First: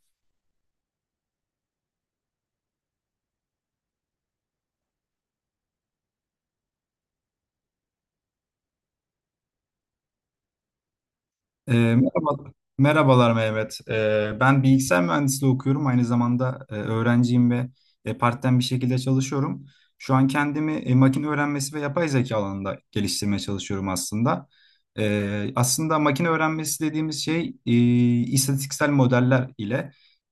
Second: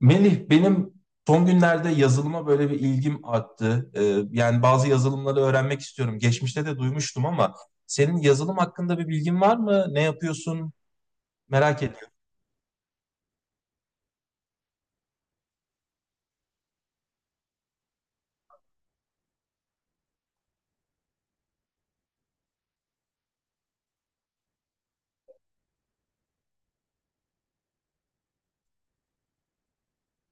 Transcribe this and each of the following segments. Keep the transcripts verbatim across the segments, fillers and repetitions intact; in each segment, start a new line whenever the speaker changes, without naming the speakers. Melih, benim son günlerde yazılıma böyle bir ilgim arttı. Ee, yani bazı yazılımları öğrenmek istiyorum. Geçmişte de duymuştum ama senin yazılım hakkında bir bilgin var mı? Ne yapıyorsun?
Ee,
Merak ediyorum.
merhaba, merhabalar Mehmet. Ee, ben bilgisayar mühendisliği okuyorum. Aynı zamanda e, öğrenciyim ve e, part-time bir şekilde çalışıyorum. Şu an kendimi e, makine öğrenmesi ve yapay zeka alanında geliştirmeye çalışıyorum aslında. Ee, aslında makine öğrenmesi dediğimiz şey e, istatistiksel modeller ile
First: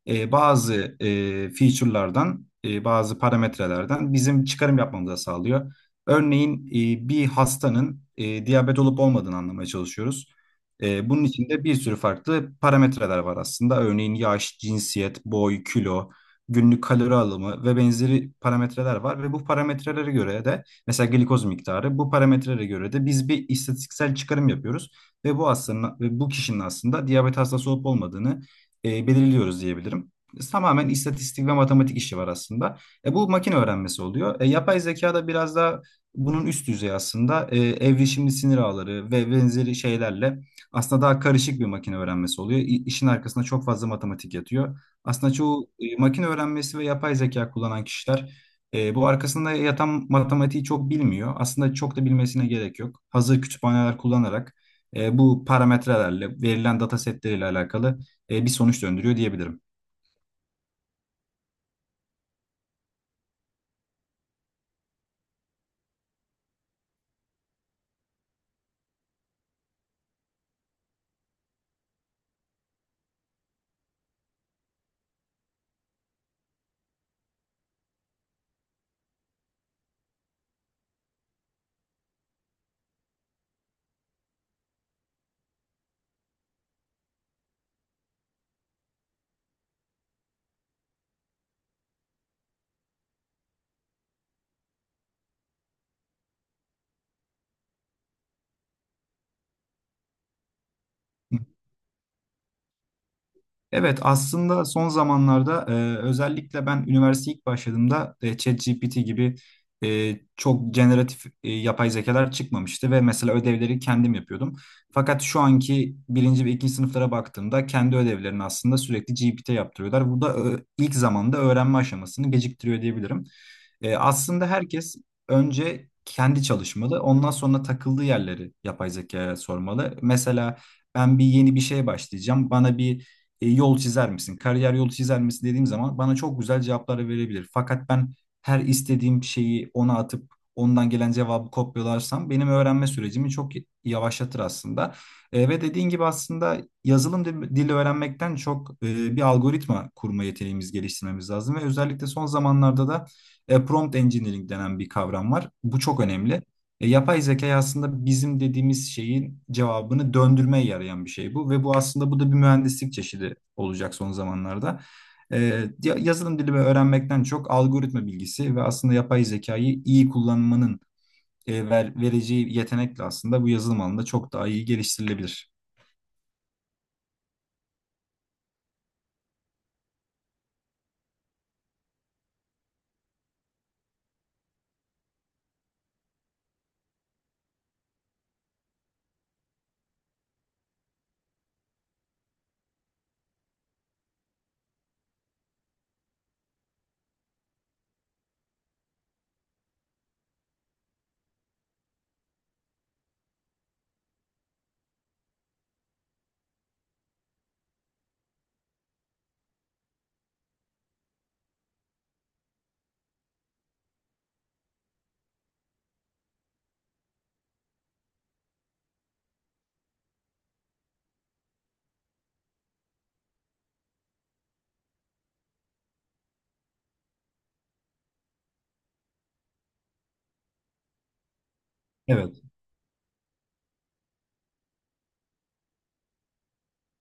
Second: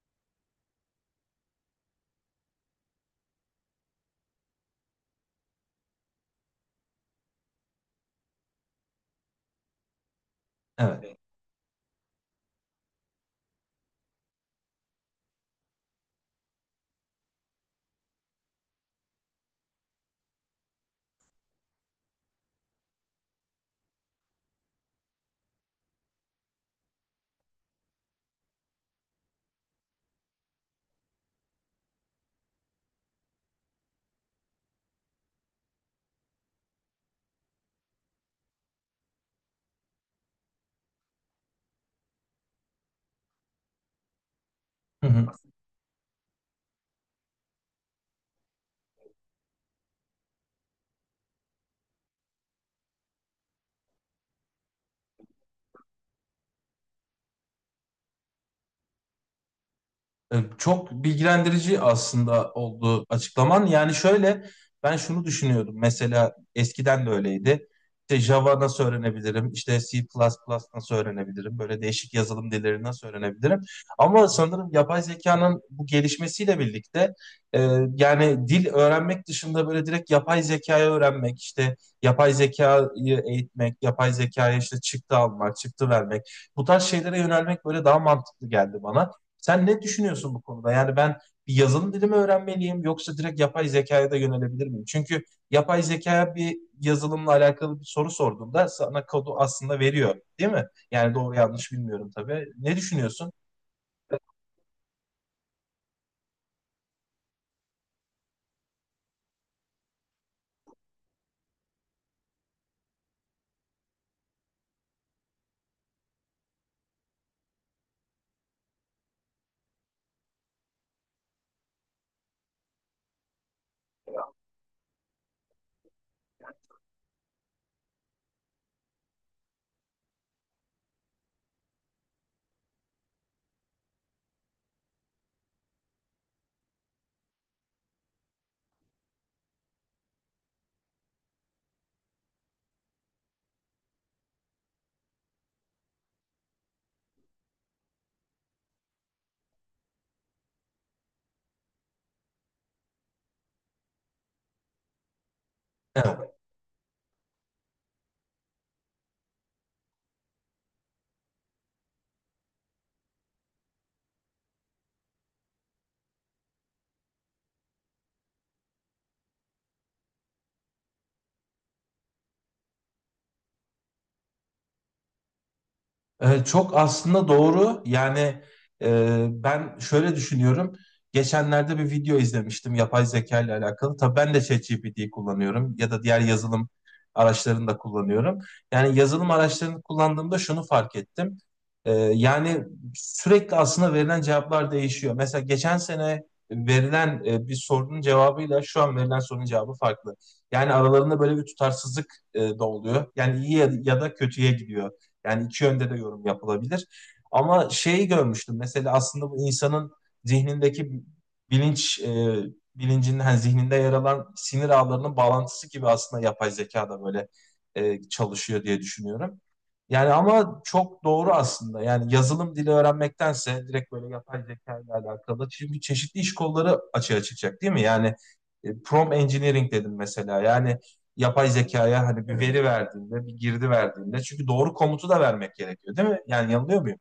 e, bazı e, feature'lardan, e, bazı parametrelerden bizim çıkarım yapmamızı sağlıyor. Örneğin e, bir hastanın e, diyabet olup olmadığını anlamaya çalışıyoruz. E,
Evet.
bunun içinde bir sürü farklı parametreler var aslında. Örneğin yaş, cinsiyet, boy, kilo, günlük kalori alımı ve benzeri parametreler var. Ve bu parametrelere göre de mesela glikoz miktarı bu parametrelere göre de biz bir istatistiksel çıkarım yapıyoruz. Ve bu aslında ve bu kişinin aslında diyabet hastası olup olmadığını e, belirliyoruz diyebilirim. Tamamen istatistik ve matematik işi var aslında. E, bu makine öğrenmesi oluyor. E, yapay zeka da biraz daha bunun üst düzeyi aslında. E, evrişimli sinir ağları ve benzeri şeylerle aslında daha karışık bir makine öğrenmesi oluyor. İ- İşin arkasında çok fazla matematik yatıyor. Aslında çoğu e, makine öğrenmesi ve yapay zeka kullanan kişiler e, bu arkasında yatan matematiği çok bilmiyor. Aslında çok da bilmesine gerek yok. Hazır kütüphaneler kullanarak e, bu parametrelerle, verilen data setleriyle alakalı e, bir sonuç döndürüyor diyebilirim.
E, Çok bilgilendirici aslında oldu açıklaman. Yani şöyle ben şunu düşünüyordum. Mesela eskiden de öyleydi. İşte Java nasıl öğrenebilirim? İşte C++ plus plus nasıl öğrenebilirim? Böyle değişik yazılım dilleri nasıl öğrenebilirim? Ama sanırım yapay zekanın bu gelişmesiyle birlikte e, yani dil öğrenmek dışında böyle direkt yapay zekayı öğrenmek, işte yapay zekayı eğitmek, yapay zekaya işte çıktı almak, çıktı vermek. Bu tarz şeylere yönelmek böyle daha mantıklı geldi bana. Sen ne düşünüyorsun bu konuda? Yani ben bir yazılım dili mi öğrenmeliyim yoksa direkt yapay zekaya da yönelebilir miyim? Çünkü yapay zekaya bir yazılımla alakalı bir soru sorduğunda sana kodu aslında veriyor, değil mi? Yani doğru yanlış bilmiyorum tabii. Ne düşünüyorsun?
Evet, aslında son zamanlarda e, özellikle ben üniversiteye ilk başladığımda e, ChatGPT gibi e, çok generatif e, yapay zekalar çıkmamıştı ve mesela ödevleri kendim yapıyordum. Fakat şu anki birinci ve ikinci sınıflara baktığımda kendi ödevlerini aslında sürekli G P T yaptırıyorlar. Bu da e, ilk zamanda öğrenme aşamasını geciktiriyor diyebilirim. E, aslında herkes önce kendi çalışmalı, ondan sonra takıldığı yerleri yapay zekaya sormalı. Mesela ben bir yeni bir şeye başlayacağım. Bana bir e, yol çizer misin? Kariyer yolu çizer misin dediğim zaman bana çok güzel cevaplar verebilir. Fakat ben her istediğim şeyi ona atıp ondan gelen cevabı kopyalarsam benim öğrenme sürecimi çok yavaşlatır aslında. E, ve dediğin gibi aslında yazılım dil- dili öğrenmekten çok e, bir algoritma kurma yeteneğimiz geliştirmemiz lazım ve özellikle son zamanlarda da e, prompt engineering denen bir kavram var. Bu çok
Evet.
önemli. E, yapay zeka aslında bizim dediğimiz şeyin cevabını döndürmeye yarayan bir şey bu ve bu aslında bu da bir mühendislik çeşidi olacak son zamanlarda. E, ya- Yazılım dili ve öğrenmekten çok algoritma bilgisi ve aslında yapay zekayı iyi kullanmanın e, ver- vereceği yetenekle aslında bu yazılım alanında çok daha iyi geliştirilebilir.
Ee, çok aslında doğru. Yani e, ben şöyle düşünüyorum. Geçenlerde bir video izlemiştim yapay zeka ile alakalı. Tabii ben de ChatGPT'yi kullanıyorum ya da diğer yazılım araçlarını da kullanıyorum. Yani yazılım araçlarını kullandığımda şunu fark ettim. Ee, yani sürekli aslında verilen cevaplar değişiyor. Mesela geçen sene verilen e, bir sorunun cevabıyla şu an verilen sorunun cevabı farklı. Yani aralarında böyle bir tutarsızlık e, da oluyor. Yani iyi ya ya da kötüye gidiyor. Yani iki yönde de yorum yapılabilir. Ama şeyi görmüştüm mesela aslında bu insanın zihnindeki bilinç e, bilincinin hani zihninde yer alan sinir ağlarının bağlantısı gibi aslında yapay zeka da böyle e, çalışıyor diye düşünüyorum. Yani ama çok doğru aslında. Yani yazılım dili öğrenmektense direkt böyle yapay zeka ile alakalı. Çünkü çeşitli iş kolları açığa çıkacak, değil mi? Yani e, prompt engineering dedim mesela. Yani yapay zekaya hani bir, evet,
Evet.
veri verdiğinde, bir girdi verdiğinde. Çünkü doğru komutu da vermek gerekiyor, değil mi? Yani yanılıyor muyum?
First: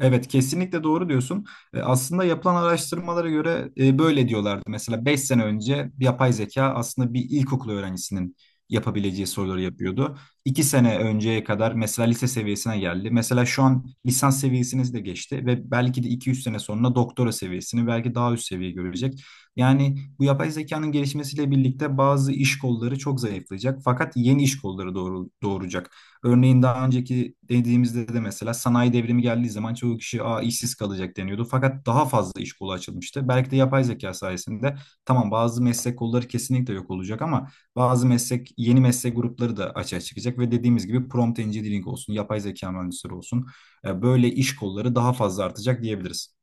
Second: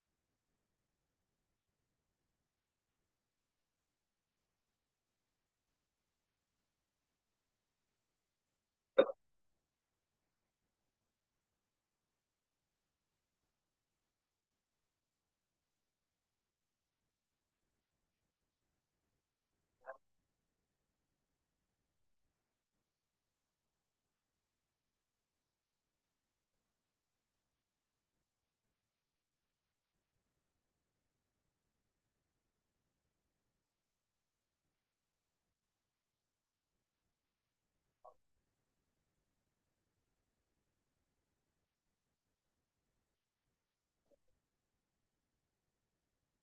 Evet, kesinlikle doğru diyorsun. E, Aslında yapılan araştırmalara göre e, böyle diyorlardı. Mesela beş sene önce yapay zeka aslında bir ilkokul öğrencisinin yapabileceği soruları yapıyordu. iki sene önceye kadar mesela lise seviyesine geldi. Mesela şu an lisans seviyesini de geçti ve belki de iki üç sene sonra doktora seviyesini belki daha üst seviye görecek. Yani bu yapay zekanın gelişmesiyle birlikte bazı iş kolları çok zayıflayacak fakat yeni iş kolları doğru, doğuracak. Örneğin daha önceki dediğimizde de mesela sanayi devrimi geldiği zaman çoğu kişi "Aa, işsiz kalacak" deniyordu. Fakat daha fazla iş kolu açılmıştı. Belki de yapay zeka sayesinde tamam bazı meslek kolları kesinlikle yok olacak ama bazı meslek yeni meslek grupları da açığa çıkacak ve dediğimiz gibi prompt engineering olsun, yapay zeka mühendisleri olsun e, böyle iş kolları daha fazla artacak diyebiliriz.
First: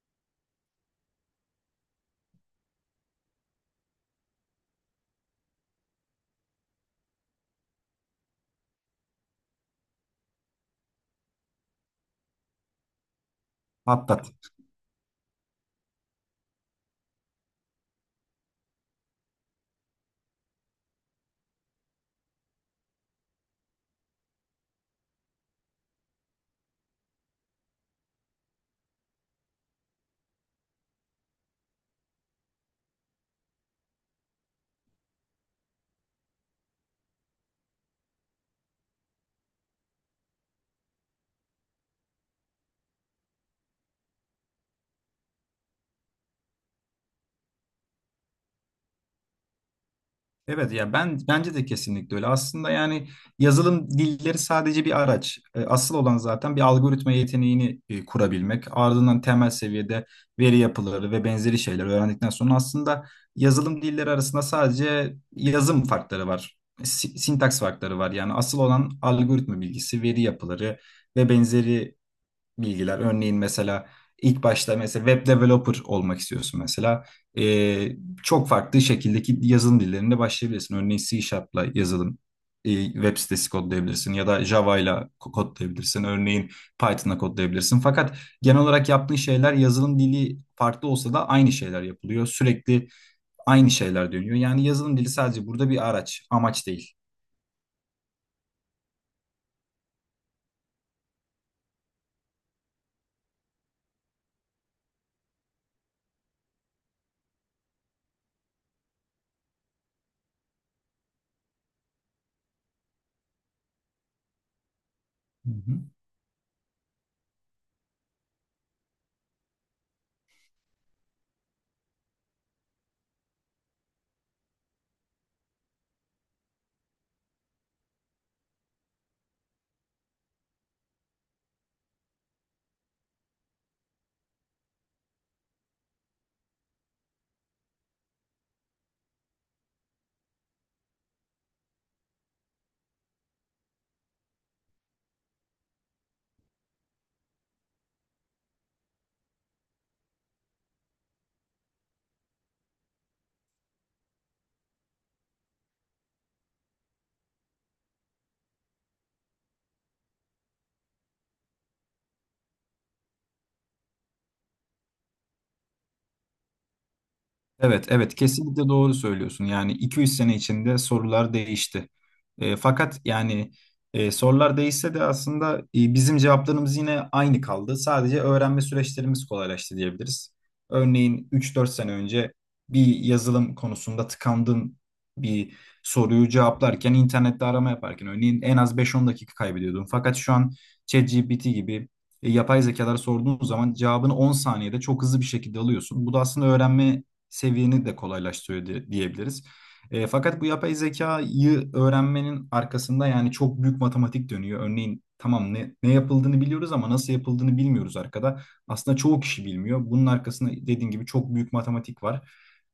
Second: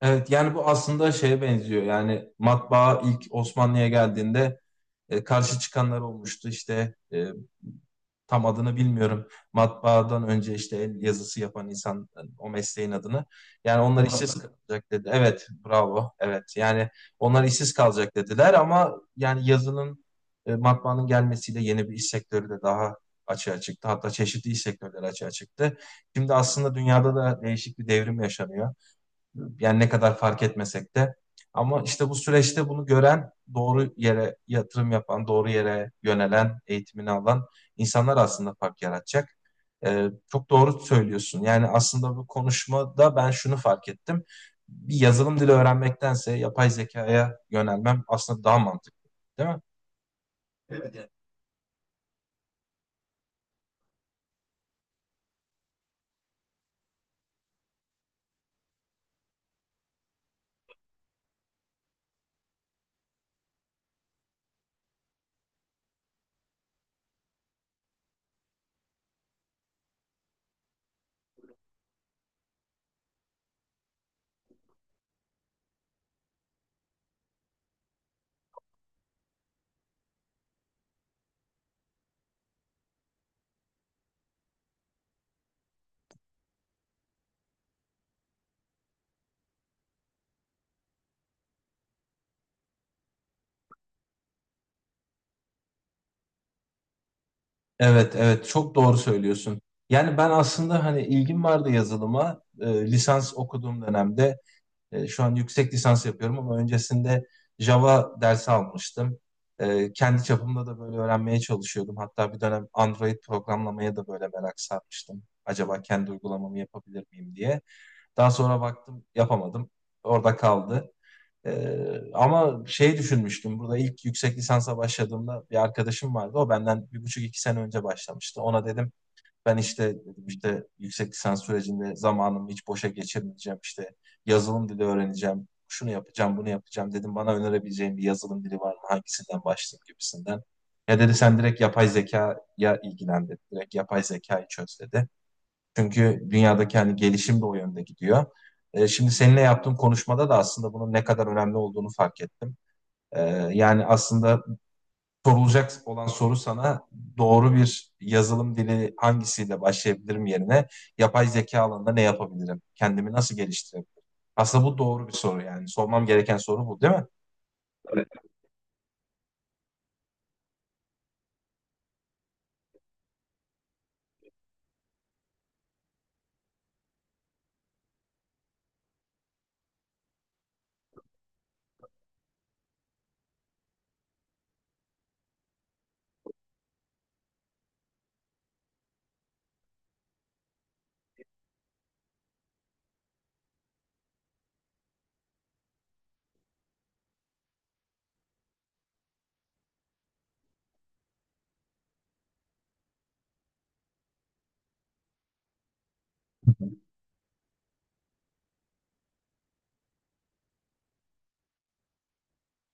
Evet, yani bu aslında şeye benziyor. Yani matbaa ilk Osmanlı'ya geldiğinde e, karşı çıkanlar olmuştu. İşte e, tam adını bilmiyorum. Matbaadan önce işte el yazısı yapan insan, o mesleğin adını. Yani onlar
Hatta.
işsiz, muhakkak, kalacak dedi. Evet, bravo. Evet. Yani onlar işsiz kalacak dediler ama yani yazının e, matbaanın gelmesiyle yeni bir iş sektörü de daha açığa çıktı. Hatta çeşitli iş sektörleri açığa çıktı. Şimdi aslında dünyada da değişik bir devrim yaşanıyor. Yani ne kadar fark etmesek de. Ama işte bu süreçte bunu gören, doğru yere yatırım yapan, doğru yere yönelen, eğitimini alan insanlar aslında fark yaratacak. Ee, çok doğru söylüyorsun. Yani aslında bu konuşmada ben şunu fark ettim. Bir yazılım dili öğrenmektense yapay zekaya yönelmem aslında daha mantıklı, değil mi?
Evet ya, ben bence de kesinlikle öyle. Aslında yani yazılım dilleri sadece bir araç. E, Asıl olan zaten bir algoritma yeteneğini e, kurabilmek. Ardından temel seviyede veri yapıları ve benzeri şeyler öğrendikten sonra aslında yazılım dilleri arasında sadece yazım farkları var. Si- Sintaks farkları var. Yani asıl olan algoritma bilgisi, veri yapıları ve benzeri bilgiler. Örneğin mesela ilk başta mesela web developer olmak istiyorsun mesela. Ee, Çok farklı şekildeki yazılım dillerinde başlayabilirsin. Örneğin C Sharp'la yazılım e, web sitesi kodlayabilirsin ya da Java ile ko- kodlayabilirsin. Örneğin Python'la kodlayabilirsin. Fakat genel olarak yaptığın şeyler yazılım dili farklı olsa da aynı şeyler yapılıyor. Sürekli aynı şeyler dönüyor. Yani yazılım dili sadece burada bir araç, amaç değil.
Evet, evet çok doğru söylüyorsun. Yani ben aslında hani ilgim vardı yazılıma. Ee, lisans okuduğum dönemde, E, şu an yüksek lisans yapıyorum ama öncesinde Java dersi almıştım. E, kendi çapımda da böyle öğrenmeye çalışıyordum. Hatta bir dönem Android programlamaya da böyle merak sarmıştım.
Hı hı.
Acaba kendi uygulamamı yapabilir miyim diye. Daha sonra baktım yapamadım. Orada kaldı. Ee, ama şey düşünmüştüm. Burada ilk yüksek lisansa başladığımda bir arkadaşım vardı. O benden bir buçuk iki sene önce başlamıştı. Ona dedim ben işte dedim işte yüksek lisans sürecinde zamanımı hiç boşa geçirmeyeceğim. İşte yazılım dili öğreneceğim. Şunu yapacağım, bunu yapacağım dedim. Bana önerebileceğin bir yazılım dili var mı? Hangisinden başlayayım gibisinden. Ya dedi sen direkt yapay zekaya ilgilen dedi. Direkt yapay zekayı çöz dedi. Çünkü dünyadaki hani gelişim de o yönde gidiyor. E, şimdi seninle yaptığım konuşmada da aslında bunun ne kadar önemli olduğunu fark ettim. E, Yani aslında sorulacak olan soru sana doğru bir yazılım dili hangisiyle başlayabilirim yerine yapay zeka alanında ne yapabilirim? Kendimi nasıl geliştirebilirim? Aslında bu doğru bir soru yani. Sormam gereken soru bu, değil mi?
Evet, evet, kesinlikle doğru söylüyorsun. Yani iki üç sene içinde sorular değişti. E, fakat yani e, sorular değişse de aslında e, bizim cevaplarımız yine aynı kaldı. Sadece öğrenme süreçlerimiz kolaylaştı diyebiliriz. Örneğin üç dört sene önce bir yazılım konusunda tıkandığın bir soruyu cevaplarken internette arama yaparken örneğin en az beş on dakika kaybediyordun. Fakat şu an ChatGPT gibi e, yapay zekalara sorduğun zaman cevabını on saniyede çok hızlı bir şekilde alıyorsun. Bu da aslında öğrenme seviyeni de kolaylaştırıyor diye- diyebiliriz. E, fakat bu yapay zekayı öğrenmenin arkasında yani çok büyük matematik dönüyor. Örneğin tamam ne, ne yapıldığını biliyoruz ama nasıl yapıldığını bilmiyoruz arkada. Aslında çoğu kişi bilmiyor. Bunun arkasında dediğim gibi çok büyük matematik var.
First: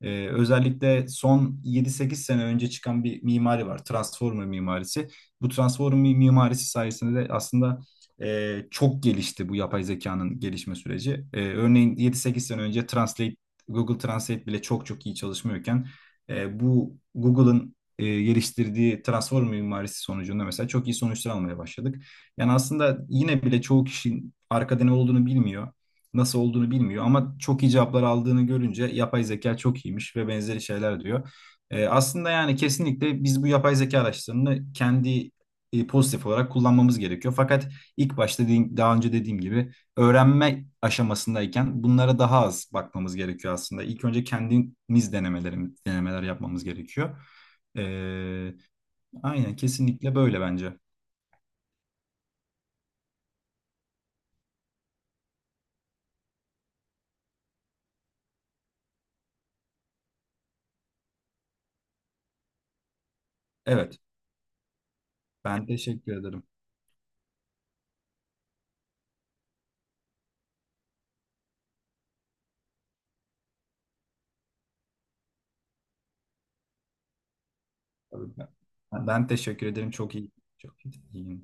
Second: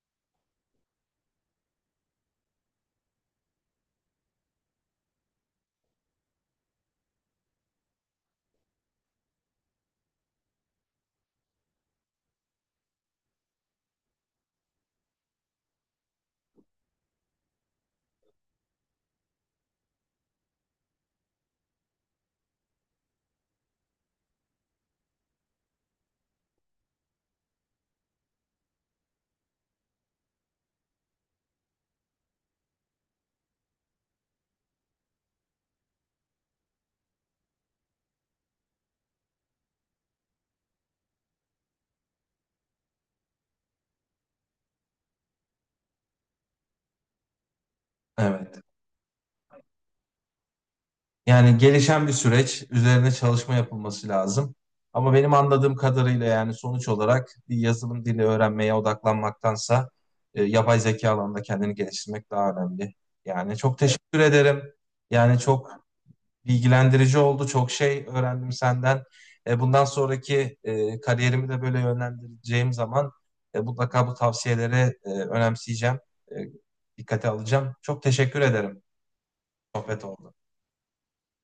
E, özellikle son yedi sekiz sene önce çıkan bir mimari var. Transformer mimarisi. Bu Transformer mimarisi sayesinde de aslında e, çok gelişti bu yapay zekanın gelişme süreci. E, örneğin yedi sekiz sene önce Translate Google Translate bile çok çok iyi çalışmıyorken e, bu Google'ın e, geliştirdiği transform mimarisi sonucunda mesela çok iyi sonuçlar almaya başladık. Yani aslında yine bile çoğu kişinin arkada ne olduğunu bilmiyor, nasıl olduğunu bilmiyor ama çok iyi cevaplar aldığını görünce yapay zeka çok iyiymiş ve benzeri şeyler diyor. E, aslında yani kesinlikle biz bu yapay zeka araçlarını kendi e, pozitif olarak kullanmamız gerekiyor. Fakat ilk başta dediğim- daha önce dediğim gibi öğrenme aşamasındayken bunlara daha az bakmamız gerekiyor aslında. İlk önce kendimiz denemelerimiz, denemeler yapmamız gerekiyor. Ee,
Evet.
aynen kesinlikle böyle bence.
Yani gelişen bir süreç, üzerine çalışma yapılması lazım. Ama benim anladığım kadarıyla yani sonuç olarak bir yazılım dili öğrenmeye odaklanmaktansa e, yapay zeka alanında kendini geliştirmek daha önemli. Yani çok
Evet,
teşekkür ederim. Yani
ben
çok
teşekkür ederim.
bilgilendirici oldu. Çok şey öğrendim senden. E, bundan sonraki e, kariyerimi de böyle yönlendireceğim zaman e, mutlaka bu tavsiyeleri e, önemseyeceğim. E, Dikkate alacağım. Çok
Tabii
teşekkür
ben,
ederim.
ben teşekkür ederim.
Sohbet
Çok iyi.
oldu.
Çok iyi.